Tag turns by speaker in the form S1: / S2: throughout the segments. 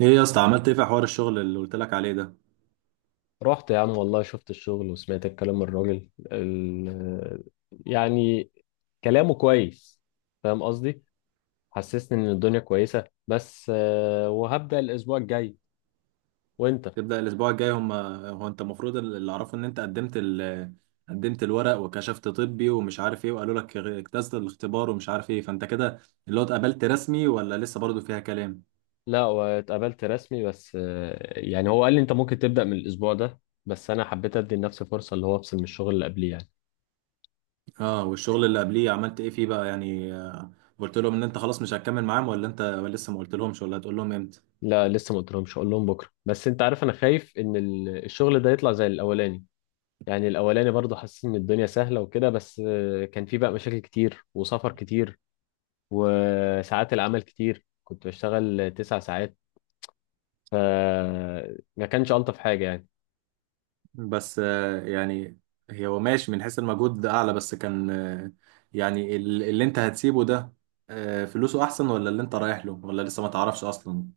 S1: ايه يا اسطى، عملت ايه في حوار الشغل اللي قلت لك عليه ده؟
S2: رحت يا عم، والله شفت الشغل وسمعت الكلام من الراجل يعني كلامه كويس، فاهم قصدي؟ حسسني ان الدنيا كويسة، بس وهبدأ الاسبوع الجاي. وانت؟
S1: تبدأ الاسبوع الجاي؟ هم، هو انت المفروض اللي اعرفه ان انت قدمت قدمت الورق وكشفت طبي ومش عارف ايه، وقالوا لك اجتزت الاختبار ومش عارف ايه، فانت كده اللي هو اتقبلت رسمي ولا لسه برضو فيها كلام؟
S2: لا، واتقابلت رسمي، بس يعني هو قال لي انت ممكن تبدأ من الاسبوع ده، بس انا حبيت ادي لنفسي فرصة اللي هو افصل من الشغل اللي قبليه يعني.
S1: اه، والشغل اللي قبليه عملت ايه فيه بقى؟ يعني قلت لهم ان انت خلاص مش هتكمل معاهم، ولا انت لسه ما قلت لهمش، ولا هتقول لهم امتى؟
S2: لا، لسه ما قلتلهمش، اقول لهم بكرة. بس انت عارف، انا خايف ان الشغل ده يطلع زي الاولاني. يعني الاولاني برضه حسيت ان الدنيا سهله وكده، بس كان في بقى مشاكل كتير وسفر كتير وساعات العمل كتير، كنت بشتغل 9 ساعات، فما كانش الطف حاجه يعني.
S1: بس آه، يعني هي، هو ماشي من حيث المجهود، ده اعلى، بس كان يعني اللي انت هتسيبه ده، فلوسه احسن، ولا اللي انت رايح له، ولا لسه ما تعرفش اصلا؟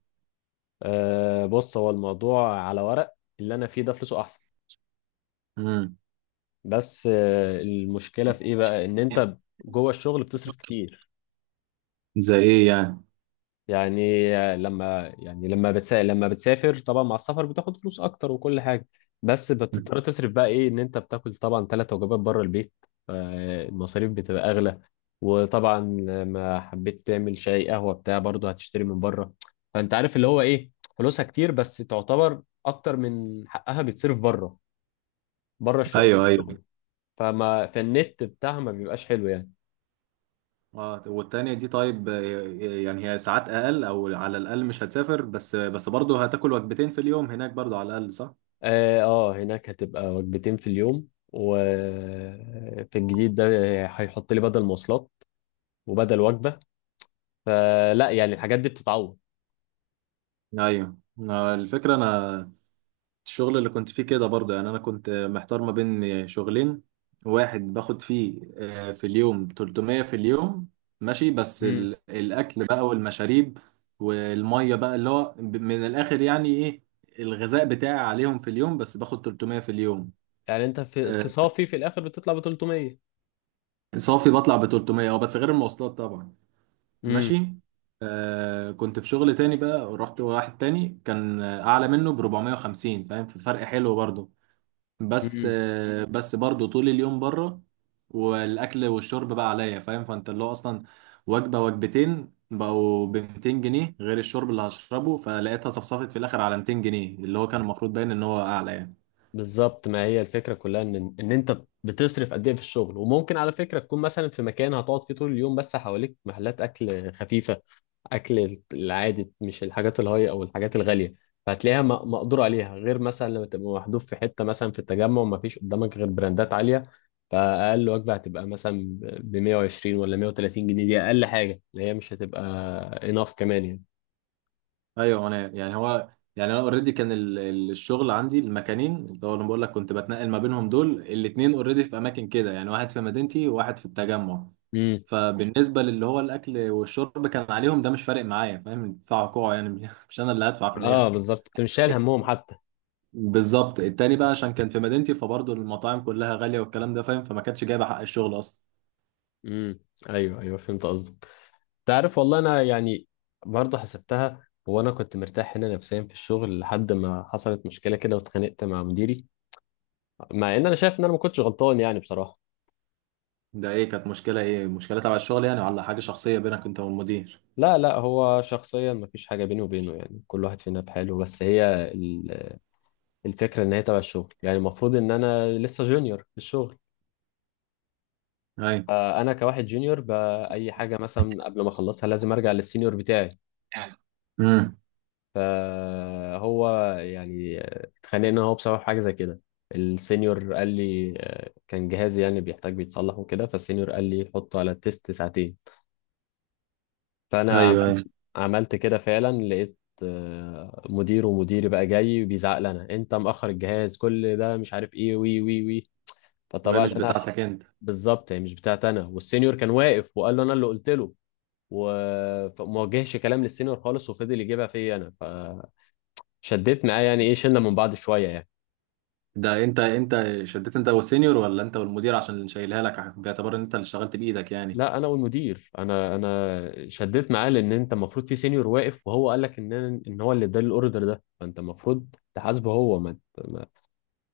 S2: بص، هو الموضوع على ورق اللي انا فيه ده فلوسه احسن.
S1: امم.
S2: بس المشكله في ايه بقى، ان انت جوه الشغل بتصرف كتير.
S1: زي ايه يعني؟
S2: لما بتسافر طبعا، مع السفر بتاخد فلوس اكتر وكل حاجه، بس بتضطر تصرف بقى ايه، ان انت بتاكل طبعا 3 وجبات بره البيت، فالمصاريف بتبقى اغلى. وطبعا لما حبيت تعمل شاي قهوه بتاع، برضه هتشتري من بره. فانت عارف اللي هو ايه، فلوسها كتير بس تعتبر اكتر من حقها بيتصرف بره. في
S1: ايوه ايوه.
S2: الشغل، فما فالنت بتاعها ما بيبقاش حلو يعني.
S1: اه، والتانية دي طيب، يعني هي ساعات اقل، او على الاقل مش هتسافر، بس برضه هتاكل وجبتين في اليوم هناك برضه على الاقل، صح؟
S2: اه، هناك هتبقى وجبتين في اليوم، وفي الجديد ده هيحط لي بدل مواصلات وبدل وجبة. فلا يعني الحاجات دي بتتعوض.
S1: ايوه. الفكرة، انا الشغل اللي كنت فيه كده برضه، يعني انا كنت محتار ما بين شغلين. واحد باخد فيه في اليوم 300 في اليوم، ماشي، بس
S2: امم
S1: الاكل بقى والمشاريب والميه بقى اللي هو من الاخر يعني ايه، الغذاء بتاعي عليهم في اليوم، بس باخد 300 في اليوم.
S2: يعني انت في
S1: آه،
S2: صافي في الاخر بتطلع ب 300؟
S1: صافي بطلع ب 300، اه، بس غير المواصلات طبعا،
S2: امم.
S1: ماشي. آه، كنت في شغل تاني بقى، ورحت واحد تاني كان اعلى منه ب 450، فاهم؟ في فرق حلو برضه،
S2: امم.
S1: بس برضو طول اليوم بره، والاكل والشرب بقى عليا، فاهم؟ فانت اللي هو اصلا وجبه وجبتين بقوا ب 200 جنيه غير الشرب اللي هشربه، فلقيتها صفصفت في الاخر على 200 جنيه، اللي هو كان المفروض باين ان هو اعلى يعني.
S2: بالظبط، ما هي الفكرة كلها ان انت بتصرف قد ايه في الشغل. وممكن على فكرة تكون مثلا في مكان هتقعد فيه طول اليوم، بس حواليك محلات اكل خفيفة، اكل العادي مش الحاجات الهاي او الحاجات الغاليه، فهتلاقيها مقدور عليها. غير مثلا لما تبقى محذوف في حته مثلا في التجمع وما فيش قدامك غير براندات عاليه، فاقل وجبه هتبقى مثلا ب 120 ولا 130 جنيه. دي اقل حاجه اللي هي مش هتبقى اناف كمان يعني.
S1: ايوه، انا يعني هو، يعني انا اوريدي كان الشغل عندي، المكانين اللي هو انا بقول لك كنت بتنقل ما بينهم دول الاتنين اوريدي في اماكن كده يعني، واحد في مدينتي وواحد في التجمع.
S2: امم.
S1: فبالنسبة للي هو الأكل والشرب كان عليهم ده، مش فارق معايا، فاهم؟ يدفعوا كوع يعني، مش أنا اللي هدفع في
S2: اه
S1: الآخر.
S2: بالظبط، انت مش شايل همهم حتى.
S1: بالظبط. التاني بقى، عشان كان في مدينتي، فبرضه المطاعم كلها غالية والكلام ده فاهم، فما كانتش جايبة حق الشغل أصلا.
S2: امم. ايوه ايوه، فهمت قصدك. تعرف والله، انا يعني برضه حسبتها. وانا كنت مرتاح هنا نفسيا في الشغل، لحد ما حصلت مشكله كده واتخانقت مع مديري، مع ان انا شايف ان انا ما كنتش غلطان يعني بصراحه.
S1: ده إيه، كانت مشكلة إيه؟ مشكلة تبع الشغل يعني، ولا حاجة شخصية بينك أنت والمدير؟
S2: لا لا، هو شخصيا ما فيش حاجه بيني وبينه، يعني كل واحد فينا بحاله. بس هي الفكره ان هي تبع الشغل. يعني المفروض ان انا لسه جونيور في الشغل،
S1: أيوة.
S2: فانا كواحد جونيور باي حاجه مثلا قبل ما اخلصها لازم ارجع للسينيور بتاعي.
S1: يعني، امم.
S2: فهو يعني اتخانقنا هو بسبب حاجه زي كده. السينيور قال لي كان جهازي يعني بيحتاج بيتصلح وكده. فالسينيور قال لي حطه على التيست ساعتين،
S1: أيوه
S2: فانا
S1: أيوه.
S2: عملت كده فعلا. لقيت مدير، ومديري بقى جاي بيزعق لنا، انت مأخر الجهاز كل ده مش عارف ايه، وي وي وي.
S1: وهي
S2: فطبعا
S1: مش
S2: انا عشان
S1: بتاعتك أنت؟
S2: بالظبط هي مش بتاعت انا، والسينيور كان واقف وقال له انا اللي قلت له. فما وجهش كلام للسينيور خالص، وفضل يجيبها فيا انا. فشديت معاه يعني، ايه شلنا من بعض شويه يعني.
S1: ده أنت، أنت شديت أنت والسينيور، ولا أنت والمدير عشان اللي شايلها لك باعتبار إن أنت اللي اشتغلت بإيدك يعني؟
S2: لا، انا والمدير. انا شديت معاه، لان انت المفروض في سينيور واقف وهو قال لك ان هو اللي ادالي الاوردر ده، فانت المفروض تحاسبه هو. ما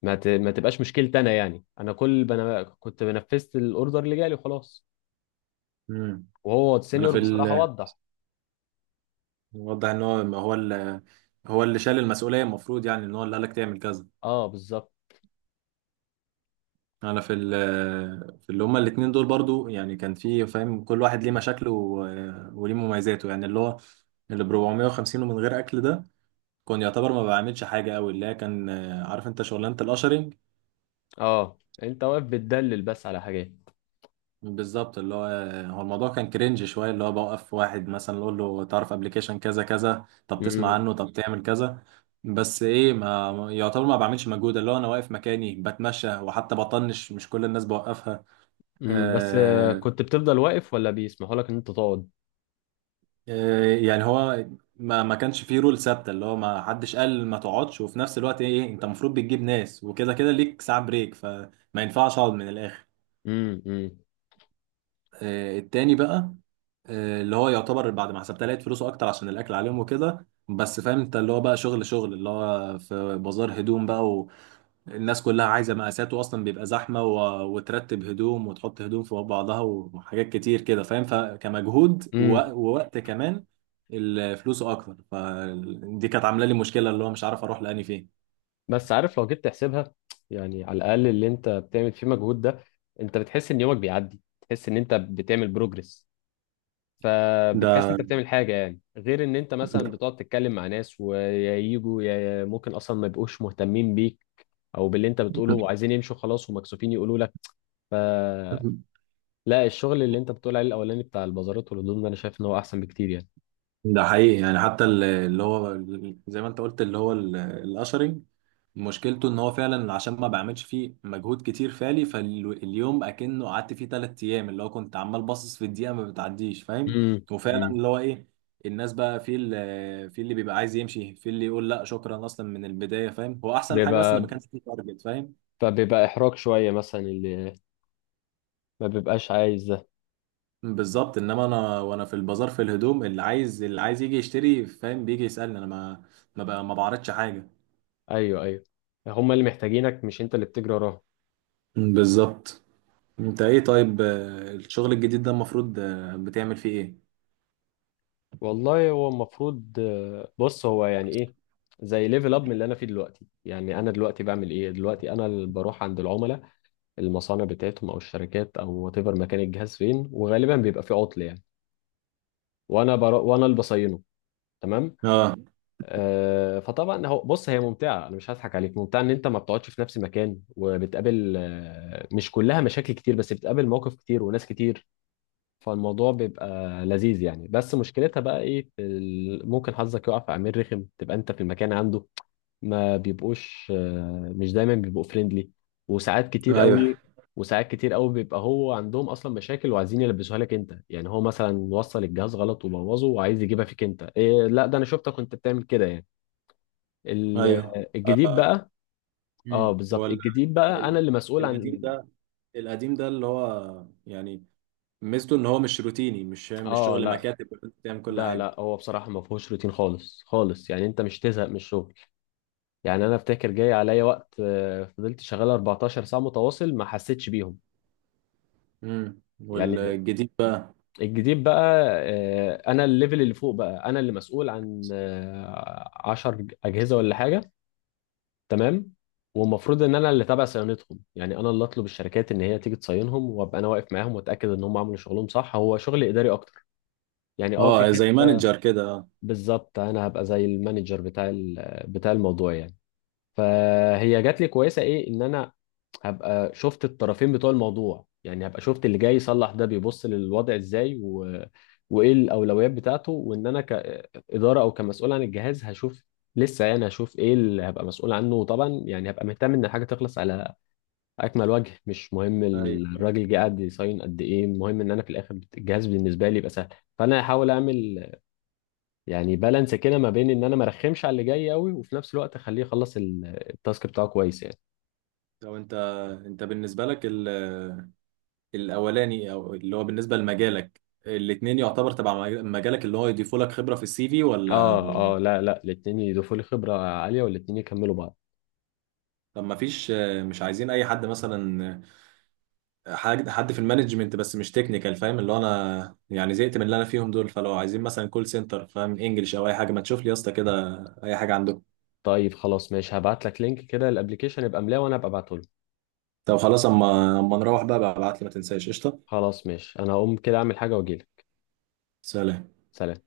S2: ما ت... ما تبقاش مشكلتي انا. يعني انا كنت بنفذت الاوردر اللي جالي وخلاص.
S1: امم.
S2: وهو
S1: أنا
S2: السينيور
S1: في
S2: بصراحه
S1: ال...
S2: وضح.
S1: واضح ان هو، ما هو اللي، هو اللي شال المسؤوليه المفروض، يعني ان هو اللي قالك تعمل كذا.
S2: اه بالظبط،
S1: انا في ال... في اللي هما الاتنين دول برضو، يعني كان في فاهم كل واحد ليه مشاكله وليه مميزاته، يعني اللي هو اللي ب 450 ومن غير اكل ده، كان يعتبر ما بعملش حاجه قوي، اللي هي كان عارف انت شغلانه القشري.
S2: اه انت واقف بتدلل بس على حاجات.
S1: بالظبط. اللي هو، هو الموضوع كان كرنج شويه، اللي هو بوقف واحد مثلا اقول له تعرف ابلكيشن كذا كذا، طب تسمع
S2: امم.
S1: عنه، طب تعمل كذا. بس ايه، ما يعتبر ما بعملش مجهود، اللي هو انا واقف مكاني بتمشى، وحتى بطنش مش كل الناس بوقفها.
S2: امم. بس
S1: آه،
S2: كنت بتفضل واقف ولا بيسمحوا لك ان انت تقعد؟
S1: آه، يعني هو ما ما كانش فيه رول ثابته، اللي هو ما حدش قال ما تقعدش، وفي نفس الوقت ايه إيه، انت المفروض بتجيب ناس وكده، كده ليك ساعه بريك، فما ينفعش اقعد من الاخر.
S2: امم. امم.
S1: التاني بقى، اللي هو يعتبر بعد ما حسبتها لقيت فلوسه اكتر، عشان الاكل عليهم وكده، بس فاهم انت اللي هو بقى شغل اللي هو في بازار هدوم بقى، والناس كلها عايزه مقاسات، واصلا بيبقى زحمه وترتب هدوم وتحط هدوم في بعضها، وحاجات كتير كده فاهم، فكمجهود
S2: امم.
S1: ووقت كمان، الفلوس اكتر، فدي كانت عامله لي مشكله، اللي هو مش عارف اروح لاني فين.
S2: بس عارف، لو جيت تحسبها، يعني على الاقل اللي انت بتعمل فيه مجهود ده، انت بتحس ان يومك بيعدي، تحس ان انت بتعمل بروجرس، فبتحس
S1: ده،
S2: انت بتعمل حاجه يعني، غير ان انت مثلا بتقعد تتكلم مع ناس، ويا يجوا يا ممكن اصلا ما يبقوش مهتمين بيك او باللي انت بتقوله وعايزين يمشوا خلاص ومكسوفين يقولوا لك. فلا، الشغل اللي انت بتقول عليه الاولاني بتاع البازارات والهدوم ده، انا شايف ان هو احسن بكتير يعني.
S1: ده حقيقي يعني، حتى اللي هو زي ما انت قلت، اللي هو الاشرنج مشكلته ان هو فعلا، عشان ما بعملش فيه مجهود كتير فعلي، فاليوم اكنه قعدت فيه ثلاث ايام، اللي هو كنت عمال باصص في الدقيقه ما بتعديش فاهم.
S2: امم.
S1: وفعلا
S2: امم.
S1: اللي هو ايه، الناس بقى في اللي بيبقى عايز يمشي، في اللي يقول لا شكرا اصلا من البدايه، فاهم هو احسن حاجه، بس ان
S2: بيبقى
S1: ما كانش فيه تارجت فاهم.
S2: فبيبقى احراج شويه مثلا، اللي ما بيبقاش عايز ده.
S1: بالظبط. انما انا وانا في البازار، في الهدوم، اللي عايز يجي يشتري فاهم، بيجي يسالني انا، ما بقى ما بعرضش حاجه.
S2: ايوه ايوه، هما اللي محتاجينك مش انت اللي بتجري وراهم.
S1: بالظبط. انت ايه طيب، الشغل الجديد ده المفروض بتعمل فيه ايه؟
S2: والله هو المفروض بص، هو يعني ايه، زي ليفل اب من اللي انا فيه دلوقتي. يعني انا دلوقتي بعمل ايه، دلوقتي انا اللي بروح عند العملاء، المصانع بتاعتهم او الشركات او وات ايفر، مكان الجهاز فين، وغالبا بيبقى فيه عطل يعني، وانا اللي بصينه. تمام.
S1: اه،
S2: فطبعا هو، بص، هي ممتعه، انا مش هضحك عليك، ممتعه ان انت ما بتقعدش في نفس المكان، وبتقابل مش كلها مشاكل كتير، بس بتقابل مواقف كتير وناس كتير، فالموضوع بيبقى لذيذ يعني. بس مشكلتها بقى ايه، في ممكن حظك يقع في عميل رخم، تبقى انت في المكان عنده، ما بيبقوش مش دايما بيبقوا فريندلي. وساعات كتير
S1: ايوه
S2: قوي. وساعات كتير قوي بيبقى هو عندهم اصلا مشاكل، وعايزين يلبسوها لك انت، يعني هو مثلا وصل الجهاز غلط وبوظه وعايز يجيبها فيك، انت إيه، لا ده انا شفتك كنت بتعمل كده يعني. ال-
S1: ايوه.
S2: الجديد بقى. اه
S1: امم.
S2: بالظبط،
S1: هو
S2: الجديد بقى انا
S1: ال-
S2: اللي مسؤول
S1: القديم
S2: عن.
S1: ده، القديم ده اللي هو يعني ميزته ان هو مش روتيني، مش
S2: اه
S1: شغل
S2: لا
S1: مكاتب، وانت بتعمل كل
S2: لا
S1: حاجه.
S2: لا، هو بصراحة ما فيهوش روتين خالص خالص، يعني انت مش تزهق من الشغل. يعني انا افتكر جاي عليا وقت فضلت شغال 14 ساعه متواصل ما حسيتش بيهم
S1: امم.
S2: يعني.
S1: والجديد بقى؟
S2: الجديد بقى انا الليفل اللي فوق بقى، انا اللي مسؤول عن 10 اجهزه ولا حاجه. تمام. والمفروض ان انا اللي تابع صيانتهم، يعني انا اللي اطلب الشركات ان هي تيجي تصينهم، وابقى انا واقف معاهم واتاكد ان هم عملوا شغلهم صح. هو شغل اداري اكتر يعني، اه في
S1: اه، زي
S2: حته.
S1: مانجر كده، اه.
S2: بالظبط انا هبقى زي المانجر بتاع بتاع الموضوع يعني. فهي جات لي كويسه ايه، ان انا هبقى شفت الطرفين بتوع الموضوع، يعني هبقى شفت اللي جاي يصلح ده بيبص للوضع ازاي، و... وايه الاولويات بتاعته، وان انا كاداره او كمسؤول عن الجهاز هشوف، لسه يعني هشوف ايه اللي هبقى مسؤول عنه. وطبعا يعني هبقى مهتم ان الحاجه تخلص على اكمل وجه، مش مهم
S1: ايوه.
S2: الراجل جه قاعد يصين قد ايه، المهم ان انا في الاخر الجهاز بالنسبه لي يبقى سهل. فانا هحاول اعمل يعني بالانس كده، ما بين ان انا ما ارخمش على اللي جاي قوي، وفي نفس الوقت اخليه يخلص التاسك بتاعه كويس يعني.
S1: طب انت، انت بالنسبه لك الاولاني او اللي هو بالنسبه لمجالك، الاتنين يعتبر تبع مجالك اللي هو يضيفوا لك خبره في السي في ولا؟
S2: اه اه لا لا، الاتنين يضيفوا لي خبرة عالية والاتنين يكملوا بعض.
S1: طب ما فيش، مش عايزين اي حد مثلا، حد في المانجمنت بس مش تكنيكال، فاهم اللي هو انا يعني زهقت من اللي انا فيهم دول، فلو عايزين مثلا كول سنتر فاهم انجلش او اي حاجه، ما تشوف لي يا اسطى كده، اي حاجه عندكم.
S2: طيب خلاص ماشي، هبعت لك لينك كده الابليكيشن، يبقى ملاه وانا هبقى ابعته له.
S1: طب خلاص، اما نروح بقى ببعت لي، ما تنساش قشطه.
S2: خلاص ماشي، انا هقوم كده اعمل حاجة واجيلك.
S1: سلام.
S2: سلام.